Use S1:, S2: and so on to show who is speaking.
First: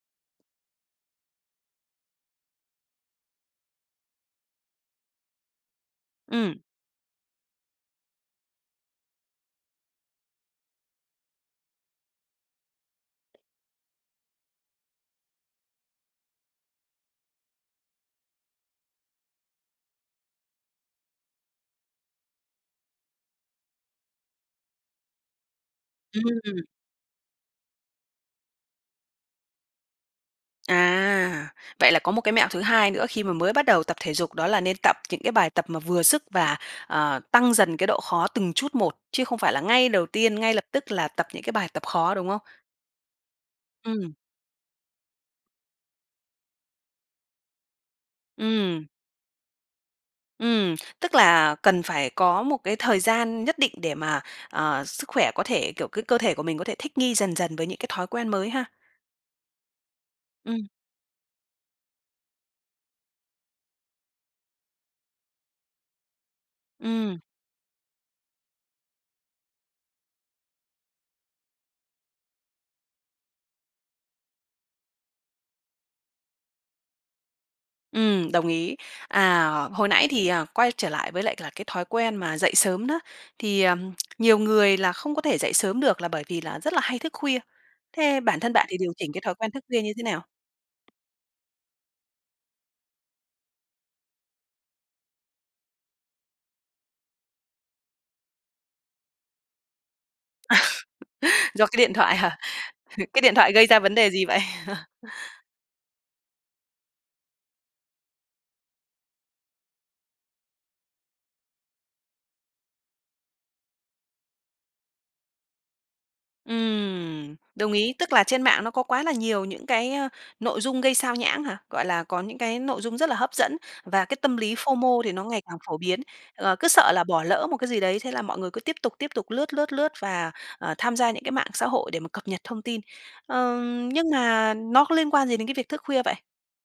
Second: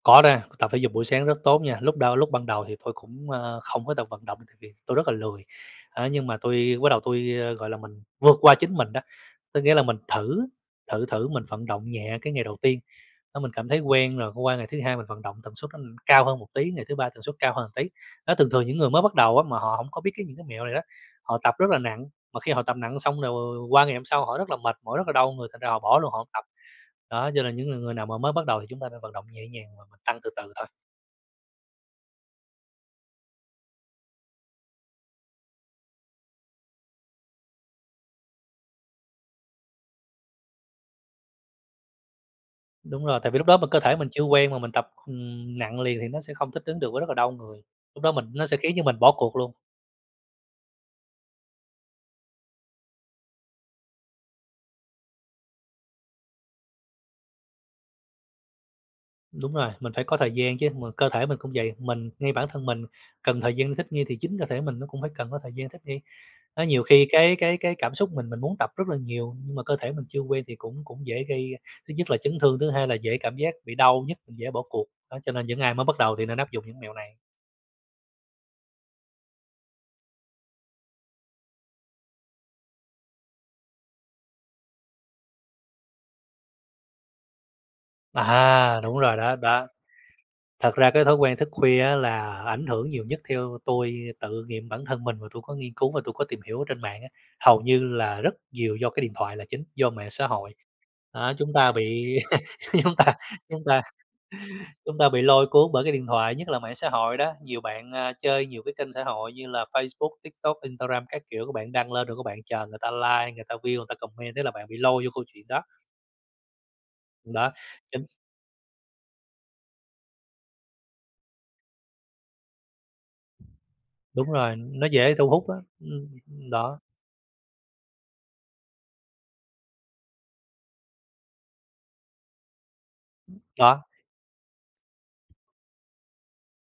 S1: Có na, tập thể dục buổi sáng rất tốt nha. Lúc đâu lúc ban đầu thì tôi cũng, ơ, không có tự vận động tại vì tôi rất là lười. Á, nhưng mà
S2: Ừm.
S1: tôi bắt đầu tôi, gọi là, mình vượt qua chính mình đó, tức nghĩa là mình thử, thử thử mình vận động nhẹ cái ngày đầu tiên. Đó, mình cảm thấy quen rồi, qua ngày thứ 2 mình vận động tần suất [unintelligible] cao hơn một tí, ngày thứ 3 tần suất cao hơn tí. Đó, thường thường những người mới bắt đầu á mà họ hổng có biết cái những cái mẹo này đó, họ tập rất là nặng, mà khi họ tập nặng xong [unintelligible] qua ngày hôm sau họ rất là mệt mỏi, rất là đau người, thành ra họ bỏ luôn, họ hông tập.
S2: Ừm.
S1: Đó, cho nên những người người nào mà mới bắt đầu thì chúng ta nên vận động nhẹ nhàng và mình tăng từ từ thôi.
S2: À, vậy là có một cái mẹo thứ hai nữa khi mà mới bắt đầu tập thể dục đó là nên tập những cái bài tập mà vừa sức và, ờ, tăng dần cái độ khó từng chút một, chứ không phải là ngay đầu tiên, ngay lập tức là tập những cái bài tập khó, đúng không?
S1: Đúng rồi, tại vì lúc đó mà cơ thể mình
S2: Ừm.
S1: chưa quen mà mình tập, ừm, nặng liền thì nó sẽ không thích ứng được với rất là đau người. Lúc đó mình nó sẽ khiến cho
S2: Ừm.
S1: mình bỏ cuộc luôn.
S2: Ừm, tức là cần phải có một cái thời gian nhất định để mà, ờ, sức khỏe có thể kiểu, cái cơ thể của mình có thể thích nghi dần dần với những cái thói quen mới ha.
S1: Đúng rồi, mình phải có thời gian
S2: Ừm.
S1: chứ, mà cơ thể mình cũng vậy, mình ngay bản thân mình cần thời gian thích nghi thì chính cơ thể mình nó cũng phải cần có thời gian thích nghi. Đó, nhiều khi
S2: Ừm.
S1: cái cái cái cảm xúc mình, mình muốn tập rất là nhiều, nhưng mà cơ thể mình chưa quen thì cũng cũng dễ gây, thứ nhất là chấn thương, thứ hai là dễ cảm giác bị đau nhức, dễ bỏ cuộc. Đó, cho nên những ai mới bắt đầu thì nên áp dụng những mẹo này.
S2: Ừm, đồng ý. À, hồi nãy thì, à, quay trở lại với lại là cái thói quen mà dậy sớm đó, thì, ờm, nhiều người là không có thể dậy sớm được là bởi vì là rất là hay thức khuya. Thế bản thân bạn thì
S1: À,
S2: điều
S1: đúng
S2: chỉnh
S1: rồi,
S2: cái
S1: đó
S2: thói quen thức
S1: đó.
S2: khuya như thế nào?
S1: Thật ra cái thói quen thức khuya á là ảnh hưởng nhiều nhất, theo tôi tự nghiệm bản thân mình và tôi có nghiên cứu và tôi có tìm hiểu ở trên mạng á, hầu như là rất nhiều do cái điện thoại là chính, do mạng xã hội.
S2: À,
S1: Đó, chúng
S2: do
S1: ta
S2: cái điện thoại
S1: bị,
S2: hả?
S1: chúng ta
S2: Cái điện thoại
S1: chúng
S2: gây ra
S1: ta
S2: vấn đề gì vậy?
S1: chúng ta bị lôi cuốn bởi cái điện thoại, nhất là mạng xã hội đó, nhiều bạn, a, chơi nhiều cái kênh xã hội như là Facebook, TikTok, Instagram các kiểu, các bạn đăng lên rồi các bạn chờ người ta like, người ta view, người ta comment thế là bạn bị lôi vô câu chuyện đó.
S2: Ừm,
S1: Đó,
S2: đồng ý,
S1: chính
S2: tức là trên mạng nó có quá là nhiều những cái, ơ, nội dung gây sao nhãng hả? Gọi là, có những cái nội dung rất là hấp dẫn, và cái
S1: Đúng
S2: tâm lý
S1: rồi, nó
S2: FOMO thì
S1: dễ
S2: nó
S1: thu
S2: ngày
S1: hút á.
S2: càng phổ biến.
S1: Ưm,
S2: Ờ, cứ
S1: đó.
S2: sợ là bỏ lỡ một cái gì đấy, thế là mọi người cứ tiếp tục, tiếp tục lướt, lướt, lướt và, ờ, tham gia những cái mạng xã hội để mà cập nhật thông tin.
S1: Đó.
S2: Ờm, nhưng mà nó có liên quan gì đến cái việc thức khuya vậy?